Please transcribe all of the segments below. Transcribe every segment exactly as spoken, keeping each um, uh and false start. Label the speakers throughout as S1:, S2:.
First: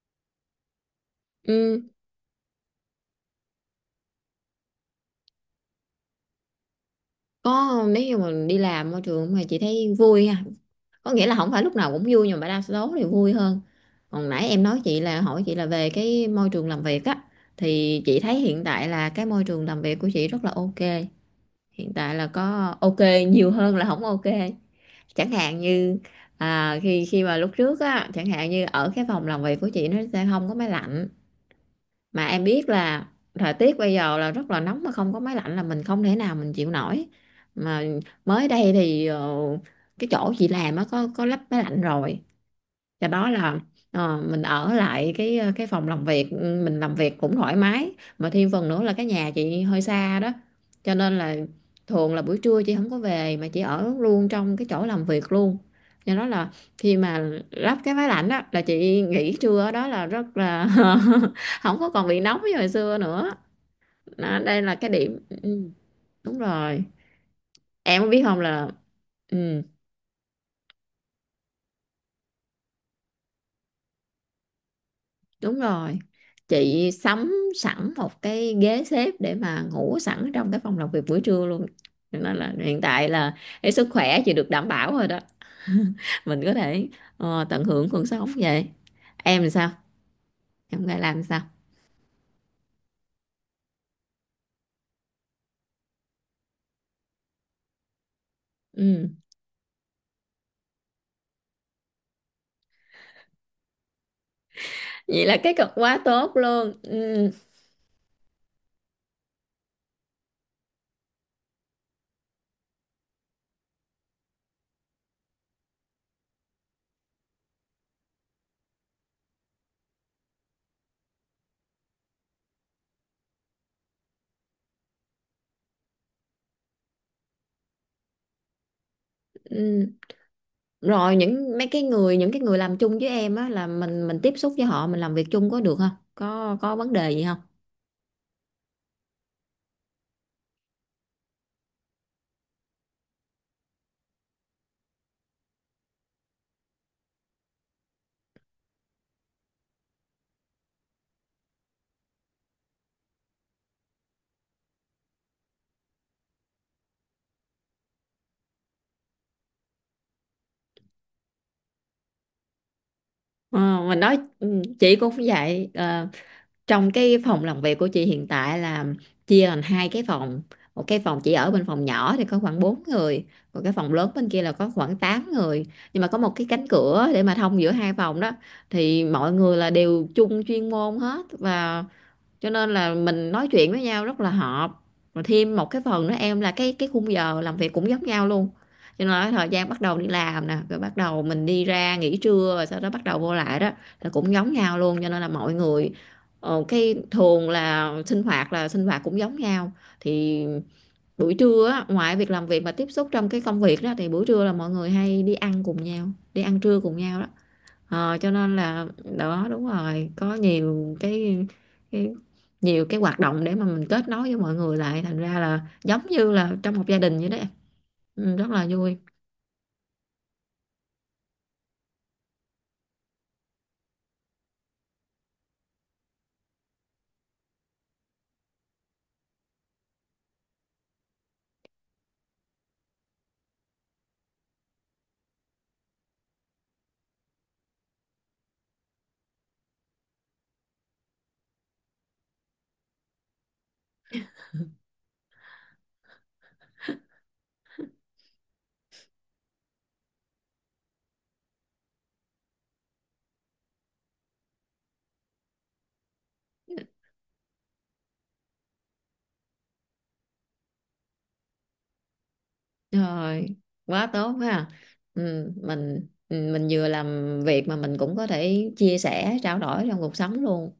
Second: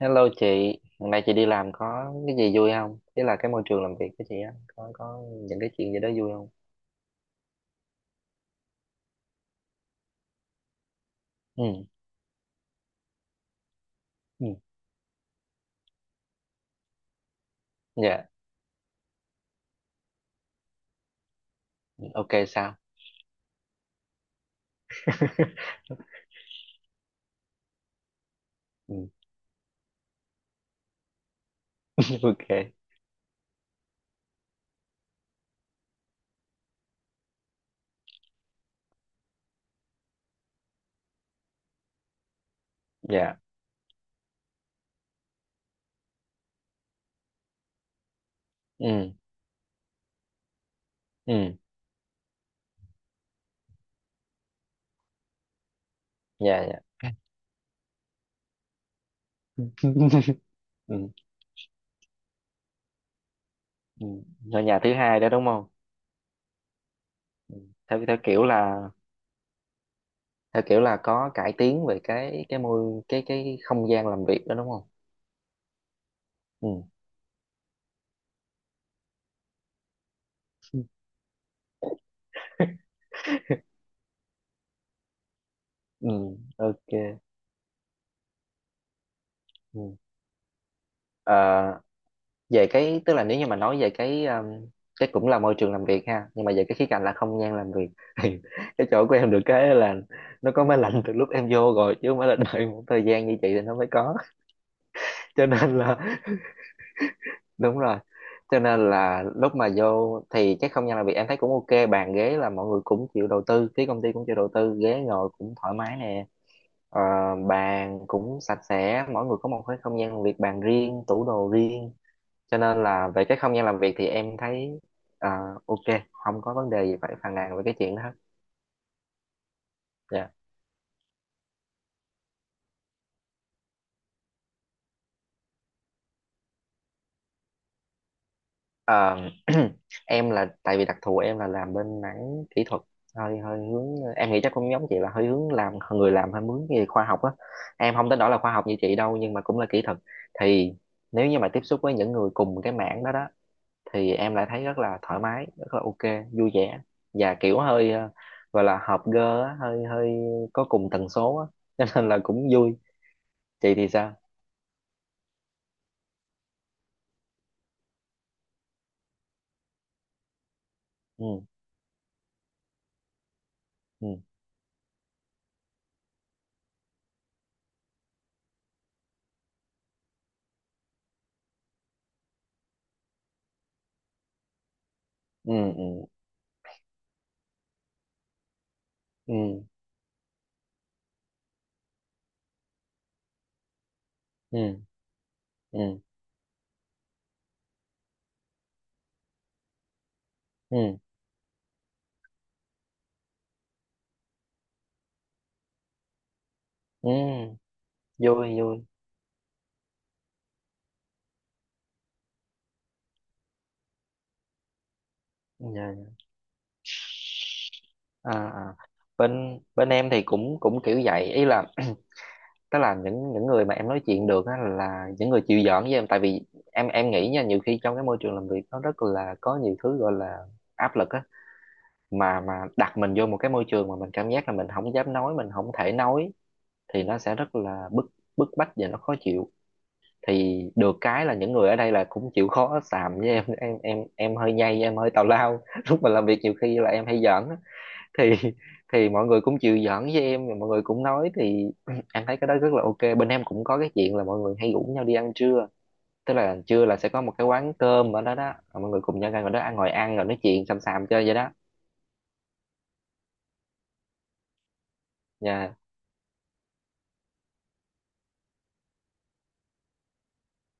S1: Hello chị, hôm nay chị đi làm
S2: Ừ,
S1: có cái gì vui không? Thế là cái môi trường làm việc của chị á, có có những cái chuyện gì đó vui không?
S2: có. Nếu như mà đi làm môi trường mà chị thấy vui ha, có nghĩa là không phải
S1: Ừ,
S2: lúc nào cũng vui nhưng mà đa số thì vui hơn. Còn
S1: ừ,
S2: nãy em nói chị là hỏi chị là về cái môi trường làm việc á, thì chị
S1: dạ,
S2: thấy hiện tại là cái môi trường làm việc của chị rất là ok. Hiện tại là
S1: ok
S2: có
S1: sao?
S2: ok nhiều hơn là không ok. Chẳng hạn như, à, khi khi mà lúc trước á, chẳng hạn như ở cái
S1: Ừ,
S2: phòng làm việc của chị nó sẽ không có máy lạnh, mà em biết
S1: ok,
S2: là thời tiết bây giờ là rất là nóng, mà không có máy lạnh là mình không thể nào mình chịu nổi. Mà mới đây thì ờ, cái chỗ chị làm á có có lắp máy lạnh rồi. Do đó
S1: dạ,
S2: là, ờ, mình ở lại cái ờ, cái phòng làm việc, ừ, mình làm việc cũng thoải mái. Mà thêm phần nữa là cái
S1: ừ,
S2: nhà chị hơi xa đó, cho nên là
S1: ừ,
S2: thường là buổi trưa chị không có về mà chị ở luôn trong cái chỗ làm việc luôn. Do đó là
S1: dạ,
S2: khi
S1: dạ.
S2: mà lắp cái máy lạnh đó là chị nghỉ trưa ở đó là rất là
S1: Ừ,
S2: không có còn bị nóng như hồi xưa nữa.
S1: ừ.
S2: Đó,
S1: Ở
S2: đây là
S1: nhà
S2: cái
S1: thứ
S2: điểm,
S1: hai đó đúng không?
S2: ừ, đúng rồi.
S1: Ừ. Theo,
S2: Em có
S1: theo
S2: biết không
S1: kiểu
S2: là,
S1: là
S2: ừ,
S1: theo kiểu là có cải tiến về cái cái môi cái cái không gian làm việc đó đúng không?
S2: đúng rồi,
S1: Ừ.
S2: chị sắm sẵn một cái ghế xếp để mà ngủ sẵn trong cái phòng làm việc buổi trưa luôn. Cho nên là hiện tại là cái sức khỏe chị được đảm bảo rồi đó.
S1: Ừ,
S2: Mình có thể,
S1: ok.
S2: ờ, tận hưởng cuộc sống vậy. Em làm sao,
S1: Ừ.
S2: em phải làm
S1: Ờ,
S2: sao.
S1: về cái tức là nếu như mà nói về cái um, cái cũng là môi trường làm việc ha, nhưng mà về cái khía cạnh là không gian làm việc, thì cái chỗ
S2: Ừ.
S1: của em được cái là nó có máy lạnh từ lúc em vô rồi, chứ không phải là đợi một thời gian như chị thì nó mới có.
S2: Vậy là
S1: Cho
S2: cái cực
S1: nên
S2: quá
S1: là
S2: tốt luôn. Ừ.
S1: đúng rồi, cho nên là lúc mà vô thì cái không gian làm việc em thấy cũng ok, bàn ghế là mọi người cũng chịu đầu tư, phía công ty cũng chịu đầu tư, ghế ngồi cũng thoải mái nè, ờ, bàn cũng sạch sẽ, mỗi người có một cái không gian làm việc, bàn riêng, tủ đồ riêng. Cho nên là về cái không gian làm việc thì em thấy, ờ, ok, không có vấn đề gì phải phàn nàn về cái chuyện đó hết.
S2: Ừ.
S1: Dạ.
S2: Rồi những mấy cái người, những cái người làm chung với em á là mình mình tiếp xúc với họ, mình làm việc chung có được không, có có vấn đề gì không?
S1: Ờ, em là tại vì đặc thù em là làm bên mảng kỹ thuật, hơi hơi hướng, em nghĩ chắc cũng giống chị là hơi hướng làm, người làm hơi hướng về khoa học á, em không tới đó là khoa học như chị đâu nhưng mà cũng là kỹ thuật. Thì nếu như mà tiếp xúc với những người cùng cái mảng đó đó thì em lại thấy rất là thoải mái, rất là ok, vui vẻ, và kiểu hơi ờ, gọi là hợp gơ á, hơi hơi có cùng tần số á. Cho nên là cũng vui. Chị
S2: Ờ,
S1: thì
S2: mình
S1: sao?
S2: nói, ừ, chị cũng vậy. Ờ, trong cái phòng làm việc của chị hiện tại là chia thành hai cái phòng. Một cái phòng chị
S1: Ừ,
S2: ở bên phòng nhỏ thì có khoảng bốn người, còn cái phòng lớn
S1: ừ,
S2: bên kia là có khoảng tám người. Nhưng mà có một cái cánh cửa để mà thông giữa hai phòng đó, thì mọi người là đều chung chuyên môn hết, và cho nên là mình nói chuyện với nhau rất là hợp. Rồi
S1: ừ,
S2: thêm một cái phần
S1: ừ,
S2: nữa em là cái cái khung giờ làm việc cũng giống nhau luôn. Cho nên là
S1: ừ,
S2: thời gian bắt đầu đi làm nè, rồi bắt đầu mình đi ra nghỉ trưa, rồi sau đó bắt đầu vô lại đó là cũng giống nhau
S1: ừ,
S2: luôn. Cho nên là mọi người,
S1: ừ,
S2: ờ, cái thường là sinh hoạt, là sinh hoạt cũng giống nhau. Thì
S1: ừ,
S2: buổi trưa á, ngoài việc làm việc mà tiếp xúc trong cái công việc đó thì buổi trưa là mọi người hay đi ăn cùng nhau, đi ăn trưa cùng nhau đó.
S1: ừ,
S2: Ờ, cho nên
S1: vui vui.
S2: là, đó, đúng rồi, có nhiều cái, cái nhiều cái hoạt động để mà mình kết nối với mọi người lại, thành ra là
S1: Dạ.
S2: giống
S1: Dạ.
S2: như là trong một gia đình vậy đó em.
S1: À,
S2: Ừ, rất là
S1: à.
S2: vui.
S1: Bên bên em thì cũng cũng kiểu vậy, ý là tức là những những người mà em nói chuyện được á là những người chịu giỡn với em. Tại vì em em nghĩ nha, nhiều khi trong cái môi trường làm việc nó rất là có nhiều thứ gọi là áp lực á, mà mà đặt mình vô một cái môi trường mà mình cảm giác là mình không dám nói, mình không thể nói, thì nó sẽ rất là bức bức bách và nó khó chịu. Thì được cái là những người ở đây là cũng chịu khó xàm với em em em em hơi nhây, em hơi tào lao, lúc mà làm việc nhiều khi là em hay giỡn á. thì thì mọi người cũng chịu giỡn với em, mọi người cũng nói. Thì em thấy cái đó rất là ok. Bên em cũng có cái chuyện là mọi người hay rủ nhau đi ăn trưa, tức là trưa là sẽ có một cái quán cơm ở đó đó, mọi người cùng nhau ra ngồi đó ăn, ngồi ăn rồi nói chuyện xàm xàm chơi vậy đó.
S2: Rồi, quá tốt ha, ừ,
S1: Dạ,
S2: mình ừ, mình vừa làm việc mà mình cũng có thể chia sẻ trao đổi trong cuộc sống luôn,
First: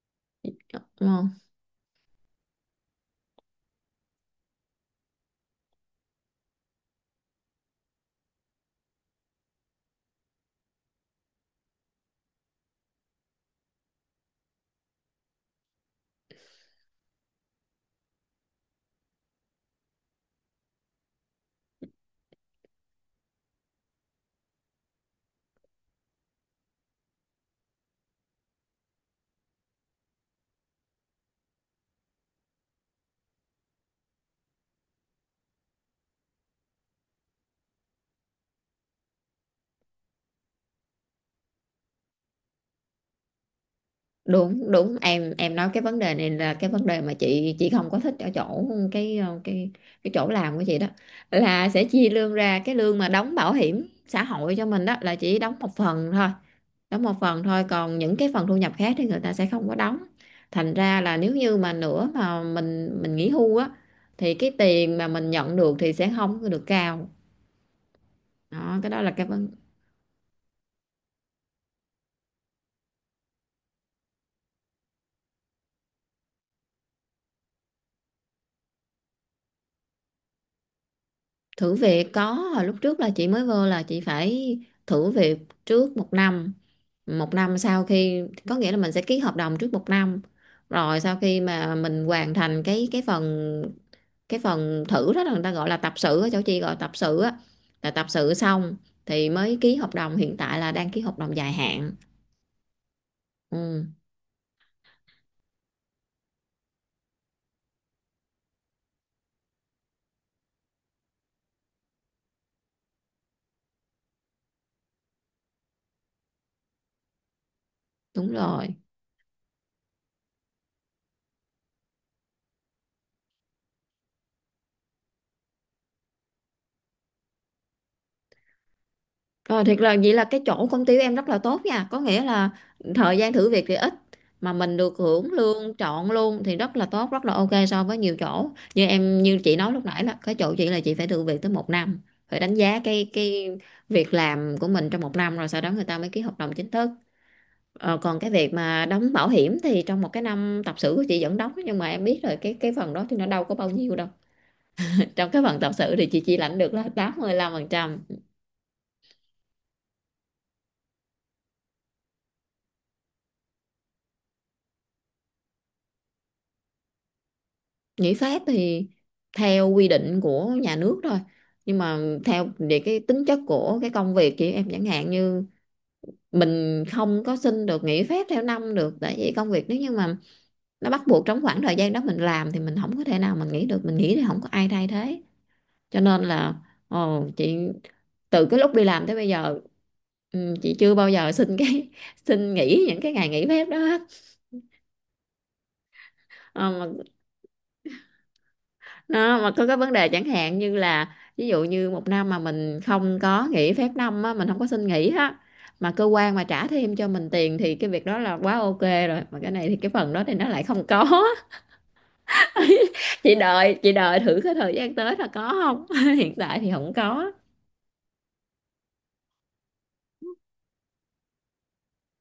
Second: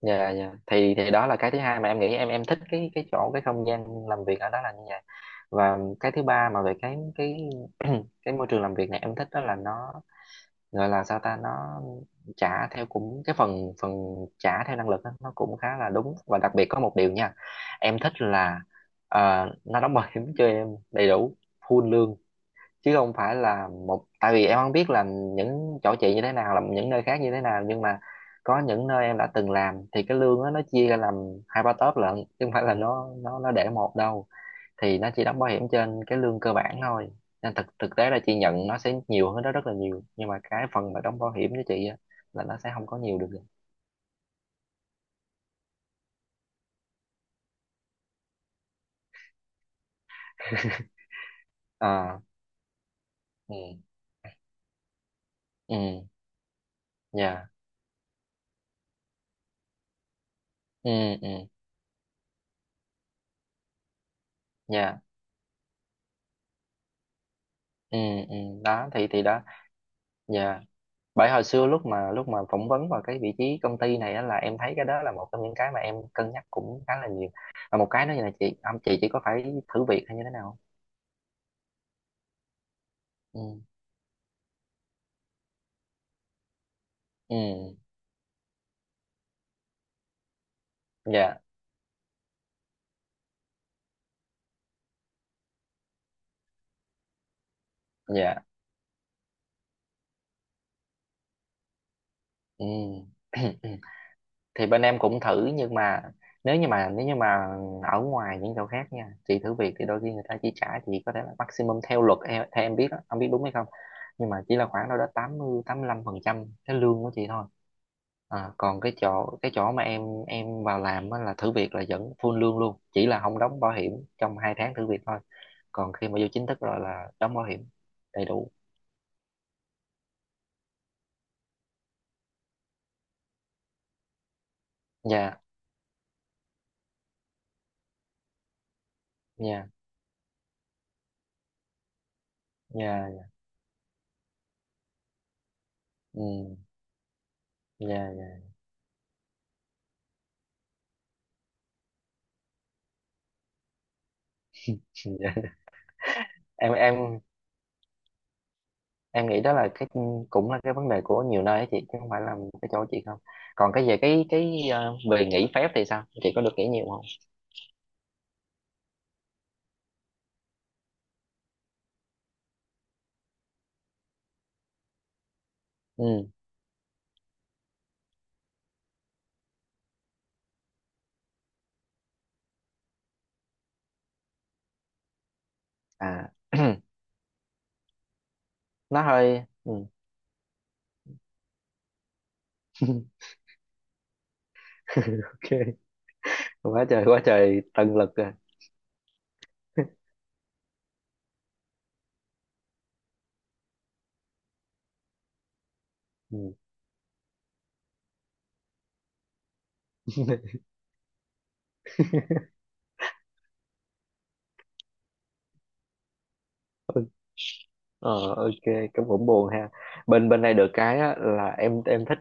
S1: dạ, dạ, thì
S2: đúng
S1: thì đó
S2: không?
S1: là cái thứ hai mà em nghĩ em em thích cái cái chỗ, cái không gian làm việc ở đó là như vậy. Và cái thứ ba mà về cái cái cái môi trường làm việc này em thích đó là nó gọi là sao ta, nó trả theo cũng cái phần phần trả theo năng lực đó, nó cũng khá là đúng. Và đặc biệt có một điều nha, em thích là ờ, nó đóng bảo hiểm cho em đầy đủ, full lương chứ không phải là một, tại vì em không biết là những chỗ chị như thế nào, là những nơi khác như thế nào, nhưng mà có những nơi em đã từng làm thì cái lương á nó chia ra làm hai ba tốp lận, chứ không phải là nó nó nó để một đâu, thì nó chỉ đóng bảo hiểm trên cái lương cơ bản thôi, nên thực thực tế là chị nhận nó sẽ nhiều hơn đó rất là nhiều, nhưng mà cái phần mà đóng bảo hiểm cho chị á là nó sẽ không có nhiều được.
S2: Đúng, đúng, em em nói cái vấn đề này là cái vấn đề mà chị chị không có thích ở chỗ cái, ờ, cái cái chỗ làm của chị đó là sẽ chia
S1: À,
S2: lương ra, cái lương mà đóng bảo
S1: ừ,
S2: hiểm xã hội cho mình đó là chỉ đóng một
S1: ừ,
S2: phần thôi, đóng một phần
S1: dạ,
S2: thôi, còn những cái phần thu nhập khác thì người ta sẽ không có đóng. Thành
S1: ừ,
S2: ra là
S1: ừ,
S2: nếu như mà nữa mà mình mình nghỉ hưu á thì cái tiền
S1: dạ,
S2: mà mình nhận được thì sẽ không có được cao.
S1: ừ, ừ,
S2: Đó,
S1: đó,
S2: cái đó
S1: thì
S2: là
S1: thì
S2: cái
S1: đó.
S2: vấn...
S1: Dạ, bởi hồi xưa lúc mà lúc mà phỏng vấn vào cái vị trí công ty này á là em thấy cái đó là một trong những cái mà em cân nhắc cũng khá là nhiều. Và một cái nữa là chị, ông chị chỉ có phải thử việc hay như thế nào không?
S2: Thử việc có, hồi lúc trước là chị mới
S1: Ừ,
S2: vô là chị phải thử việc trước một năm. Một
S1: ừ,
S2: năm sau khi, có nghĩa là mình sẽ ký hợp đồng trước một năm, rồi sau
S1: dạ,
S2: khi mà mình hoàn thành cái cái phần, cái phần thử đó là người ta gọi là tập sự, ở chỗ chị gọi tập sự á, là tập sự
S1: dạ,
S2: xong thì mới ký hợp đồng. Hiện tại là đang ký hợp đồng dài hạn.
S1: ừ.
S2: Ừ,
S1: Thì bên em cũng thử, nhưng mà nếu như mà nếu như mà ở ngoài những chỗ khác nha, chị thử việc thì đôi khi người ta chỉ trả chị có thể là maximum theo luật, theo, theo em biết đó, không biết đúng hay không, nhưng mà chỉ là khoảng đâu đó tám, tám mươi, tám mươi lăm phần trăm cái lương của chị thôi.
S2: đúng
S1: À,
S2: rồi.
S1: còn cái chỗ, cái chỗ mà em em vào làm á là thử việc là vẫn full lương luôn, chỉ là không đóng bảo hiểm trong hai tháng thử việc thôi. Còn khi mà vô chính thức rồi là đóng bảo hiểm đầy đủ.
S2: Ờ, thiệt là vậy, là cái chỗ công ty của em rất là tốt nha, có nghĩa là thời gian thử việc thì ít mà mình được hưởng
S1: Dạ,
S2: lương trọn luôn, thì rất là tốt, rất là ok so với nhiều chỗ. Như em, như chị
S1: dạ,
S2: nói lúc nãy là cái chỗ chị là chị phải thử việc tới một năm, phải đánh giá cái
S1: dạ,
S2: cái việc làm của mình trong một năm, rồi sau đó người ta mới ký hợp đồng
S1: ừ,
S2: chính thức. Ờ,
S1: dạ,
S2: còn cái
S1: dạ.
S2: việc mà đóng bảo hiểm thì trong một cái năm tập sự của chị vẫn đóng, nhưng mà em biết rồi, cái cái phần đó thì nó đâu có bao nhiêu đâu. Trong cái phần tập sự thì chị chỉ lãnh
S1: em
S2: được là tám
S1: em
S2: mươi lăm phần trăm
S1: em nghĩ đó là cái cũng là cái vấn đề của nhiều nơi ấy chị, chứ không phải là cái chỗ chị không. Còn cái về cái cái ờ, về nghỉ phép thì sao, chị có được nghỉ nhiều không?
S2: Nghỉ phép thì theo quy định của nhà nước thôi, nhưng mà theo về cái tính chất của cái công việc chị, em chẳng hạn như,
S1: Ừ,
S2: mình không có xin được nghỉ phép theo năm được, tại vì công việc nếu như mà nó bắt buộc trong khoảng thời gian đó mình làm thì mình không có thể nào mình nghỉ được, mình nghỉ thì không có ai thay thế. Cho nên
S1: à,
S2: là, ồ, chị, từ cái lúc đi
S1: nó
S2: làm tới bây
S1: hơi
S2: giờ,
S1: ừ.
S2: ừ, chị chưa bao giờ xin cái xin nghỉ những cái ngày nghỉ phép đó hết. Ờ,
S1: Ok, quá
S2: mà
S1: trời quá trời tận lực rồi.
S2: đó, mà có cái vấn đề chẳng hạn như là, ví dụ như một năm mà mình không có nghỉ phép năm á, mình không có xin nghỉ á, mà cơ quan mà trả thêm cho mình tiền, thì cái việc đó là quá ok rồi, mà cái này thì cái phần đó thì nó
S1: Ừ.
S2: lại không có. chị đợi chị đợi thử cái thời gian tới là có không. Hiện tại thì không có.
S1: Ờ, ok, cũng cũng buồn ha. Bên bên này được cái á, là em em thích,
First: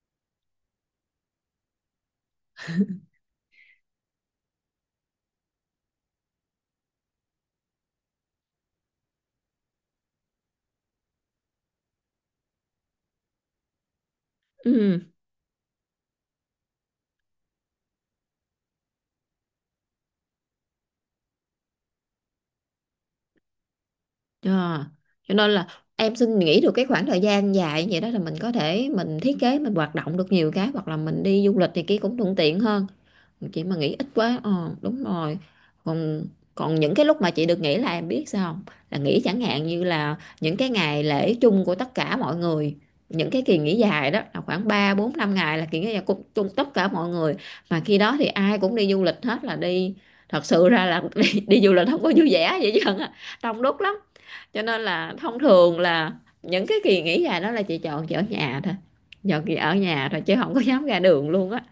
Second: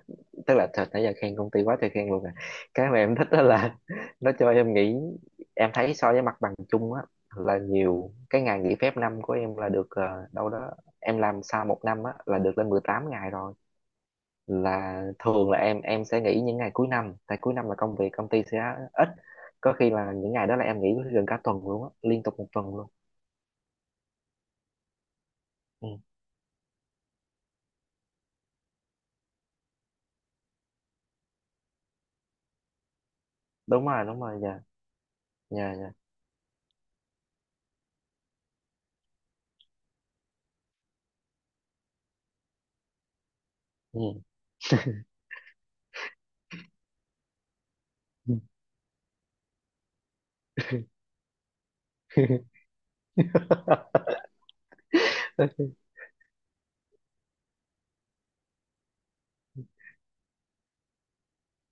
S1: tức là thật nãy giờ khen công ty quá trời khen luôn à. Cái mà em thích đó là nó cho em nghỉ. Em thấy so với mặt bằng chung á là nhiều, cái ngày nghỉ phép năm của em là được ờ, đâu đó, em làm sau một năm á là được lên mười tám ngày rồi.
S2: Ừ.
S1: Là thường là em em sẽ nghỉ những ngày cuối năm, tại cuối năm là công việc công ty sẽ ít. Có khi là những ngày đó là em nghỉ gần cả tuần luôn á, liên tục một tuần luôn.
S2: Ờ. Cho nên là
S1: Ừ,
S2: em xin nghỉ được cái khoảng thời gian dài như vậy đó là mình có thể mình thiết kế, mình hoạt động được nhiều cái, hoặc là mình đi du lịch thì kia cũng thuận tiện hơn. Chị mà
S1: đúng
S2: nghỉ
S1: rồi,
S2: ít
S1: đúng
S2: quá,
S1: rồi, dạ.
S2: ờ, đúng rồi.
S1: Dạ, dạ.
S2: Còn còn những cái lúc mà chị được nghỉ là em biết sao không, là nghỉ chẳng hạn như là những cái ngày lễ chung của tất cả mọi người, những cái kỳ nghỉ
S1: Ừ.
S2: dài đó là khoảng ba bốn năm ngày, là kỳ nghỉ dài của chung tất cả mọi người. Mà khi đó thì ai cũng đi du lịch hết, là đi, thật sự ra là đi, đi du lịch không có vui vẻ vậy chứ, đông đúc lắm. Cho nên là thông thường là những cái kỳ nghỉ dài đó là chị chọn chị ở nhà thôi, chọn chị ở nhà thôi chứ không có dám ra đường luôn á,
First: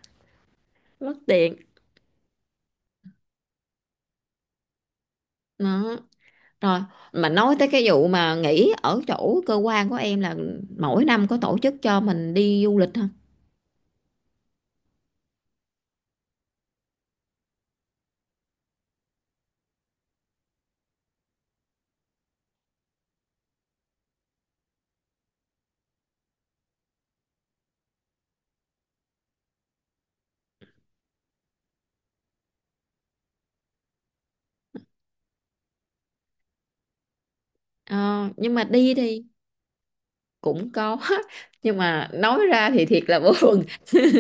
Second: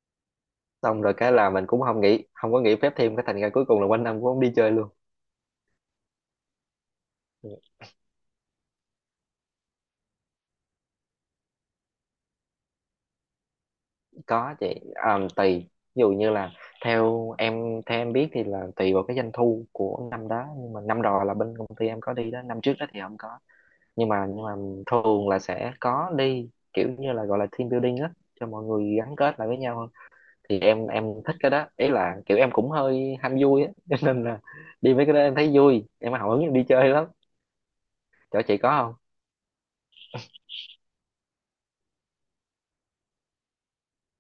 S1: Xong
S2: mất
S1: rồi cái là
S2: tiền.
S1: mình cũng không nghĩ, không có nghỉ phép thêm, cái thành ra cuối cùng là quanh năm cũng không đi chơi luôn.
S2: Đó, rồi, mà nói tới cái vụ mà nghỉ ở chỗ cơ quan của em là mỗi năm có tổ chức cho mình đi du lịch không?
S1: Có chị, à, tùy, ví dụ như là theo em, theo em biết thì là tùy vào cái doanh thu của năm đó, nhưng mà năm rồi là bên công ty em có đi đó, năm trước đó thì không có, nhưng mà nhưng mà thường là sẽ có đi, kiểu như là gọi là team building á, cho mọi người gắn kết lại với nhau hơn. Thì em em thích cái đó, ý là kiểu em cũng hơi ham vui á. Cho nên là đi mấy cái đó em thấy vui, em hào hứng, em đi chơi lắm.
S2: Ờ,
S1: Chỗ
S2: nhưng
S1: chị
S2: mà
S1: có
S2: đi
S1: không?
S2: thì cũng có. Nhưng mà nói ra thì thiệt là buồn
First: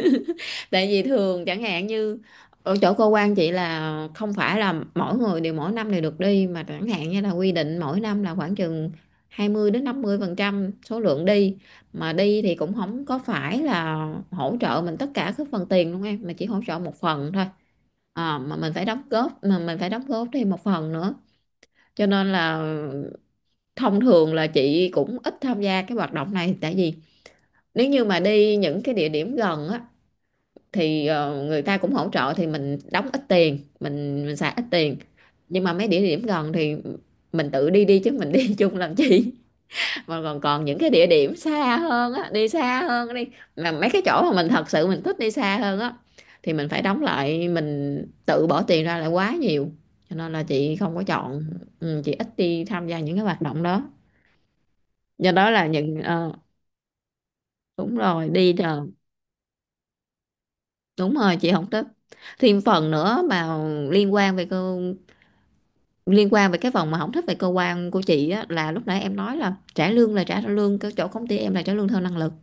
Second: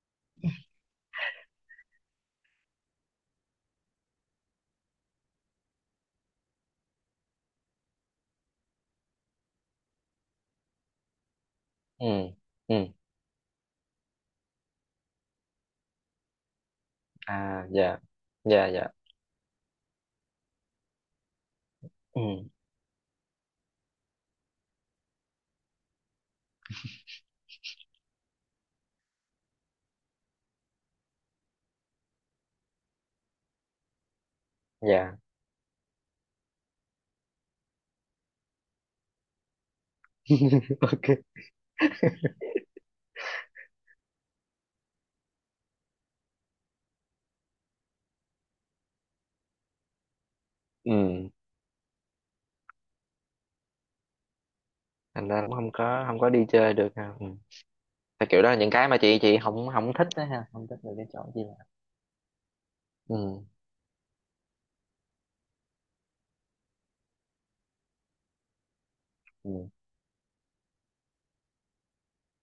S2: tại vì thường chẳng hạn như ở chỗ cơ quan chị là không phải là mỗi người đều mỗi năm đều được đi, mà chẳng hạn như là quy định mỗi năm là khoảng chừng hai mươi đến năm mươi phần trăm số lượng đi.
S1: Ừ,
S2: Mà đi thì cũng
S1: ừ,
S2: không có phải là hỗ trợ mình tất cả các phần tiền luôn em, mà chỉ hỗ trợ một phần thôi.
S1: à, dạ,
S2: Ờ, mà
S1: dạ,
S2: mình phải
S1: dạ,
S2: đóng góp, mà mình phải đóng góp thêm một phần nữa. Cho nên
S1: ừ,
S2: là thông thường là chị cũng ít tham gia cái hoạt động này, tại vì nếu như mà đi những cái địa điểm gần á thì ờ, người ta cũng hỗ trợ, thì mình đóng ít tiền, mình mình xài ít tiền.
S1: dạ.
S2: Nhưng mà mấy địa điểm gần thì mình tự đi đi chứ mình đi chung làm chi. Còn còn còn những cái
S1: Ok.
S2: địa điểm xa hơn á, đi xa hơn đi, mà mấy cái chỗ mà mình thật sự mình thích đi xa hơn á thì mình phải đóng lại, mình tự bỏ tiền ra lại quá nhiều, cho nên là chị không có
S1: Ừ,
S2: chọn. Ừ, chị ít đi tham gia những cái hoạt động đó.
S1: thành
S2: Do
S1: ra
S2: đó
S1: cũng
S2: là
S1: không
S2: những,
S1: có, không có
S2: ờ,
S1: đi chơi được ha. Ừ.
S2: đúng
S1: Tại
S2: rồi
S1: kiểu đó
S2: đi,
S1: là những
S2: ờ,
S1: cái mà chị chị không không thích đó ha, không thích được cái
S2: đúng
S1: chỗ
S2: rồi,
S1: chị
S2: chị
S1: làm.
S2: không thích. Thêm phần
S1: Ừ,
S2: nữa mà liên quan về cơ, liên quan về cái phần mà không thích về cơ quan của chị á là lúc nãy em nói là
S1: ừ,
S2: trả lương, là trả lương cái chỗ công ty em là trả lương theo năng lực.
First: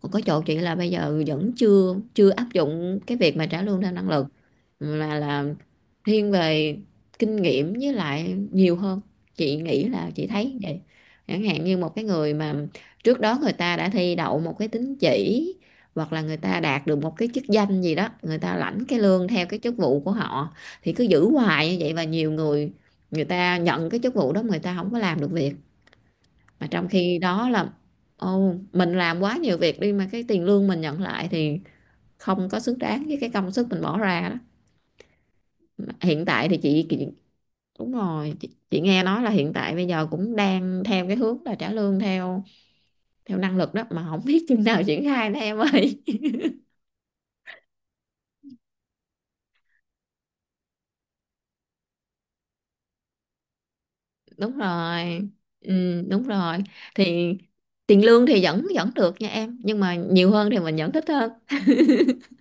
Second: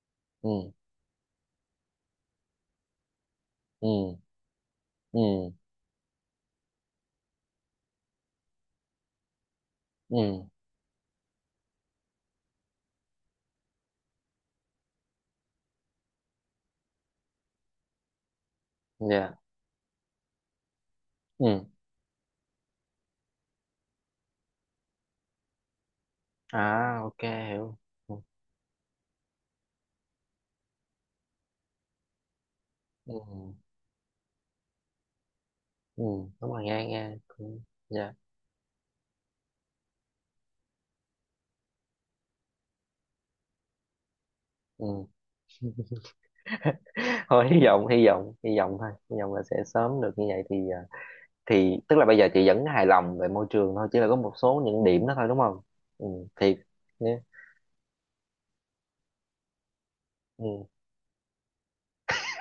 S2: Còn có chỗ chị
S1: ừ,
S2: là bây giờ vẫn chưa chưa áp dụng cái việc mà trả lương
S1: ừ,
S2: theo năng lực, mà là
S1: ừ,
S2: thiên về kinh nghiệm với lại nhiều hơn. Chị nghĩ là chị
S1: ừ,
S2: thấy vậy. Chẳng hạn như một cái người mà trước đó người ta đã thi đậu một cái tín chỉ, hoặc là người ta đạt được một cái chức danh gì đó, người ta lãnh cái lương
S1: dạ,
S2: theo cái chức vụ của họ thì cứ giữ
S1: ừ,
S2: hoài như vậy. Và nhiều người, người ta nhận cái chức vụ đó, người ta không có làm được việc, mà trong
S1: à,
S2: khi
S1: ok,
S2: đó
S1: hiểu,
S2: là,
S1: ừ,
S2: ồ, mình làm quá nhiều việc đi mà cái tiền lương mình nhận lại thì không có xứng đáng với cái công
S1: ừ,
S2: sức mình bỏ ra đó. Mà
S1: ừ.
S2: hiện tại
S1: Đúng
S2: thì
S1: rồi, nghe
S2: chị, chị
S1: nghe cũng
S2: đúng
S1: dạ
S2: rồi, chị, chị nghe nói là hiện tại bây giờ cũng đang theo cái hướng là trả lương theo theo năng lực đó, mà không biết chừng nào triển
S1: ừ.
S2: khai nữa em ơi.
S1: Thôi hy vọng, hy vọng, hy vọng thôi, hy vọng là sẽ sớm được như vậy, thì thì tức là bây giờ chị vẫn hài lòng về môi trường thôi, chỉ là có một
S2: Đúng
S1: số những
S2: rồi.
S1: điểm đó thôi đúng không?
S2: Ừ,
S1: Ừ,
S2: đúng rồi.
S1: thiệt
S2: Thì
S1: nhé.
S2: tiền lương thì vẫn vẫn được nha em, nhưng mà nhiều hơn thì
S1: Ừ.
S2: mình vẫn thích hơn.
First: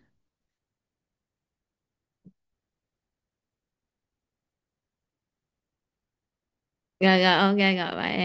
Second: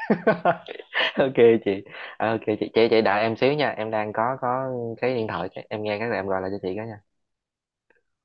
S1: Ok chị. À, ok, chị chị chị đợi em xíu nha, em đang có có cái điện thoại, em nghe cái là em gọi lại cho chị cái nha.
S2: Rồi rồi, ok, rồi bye em.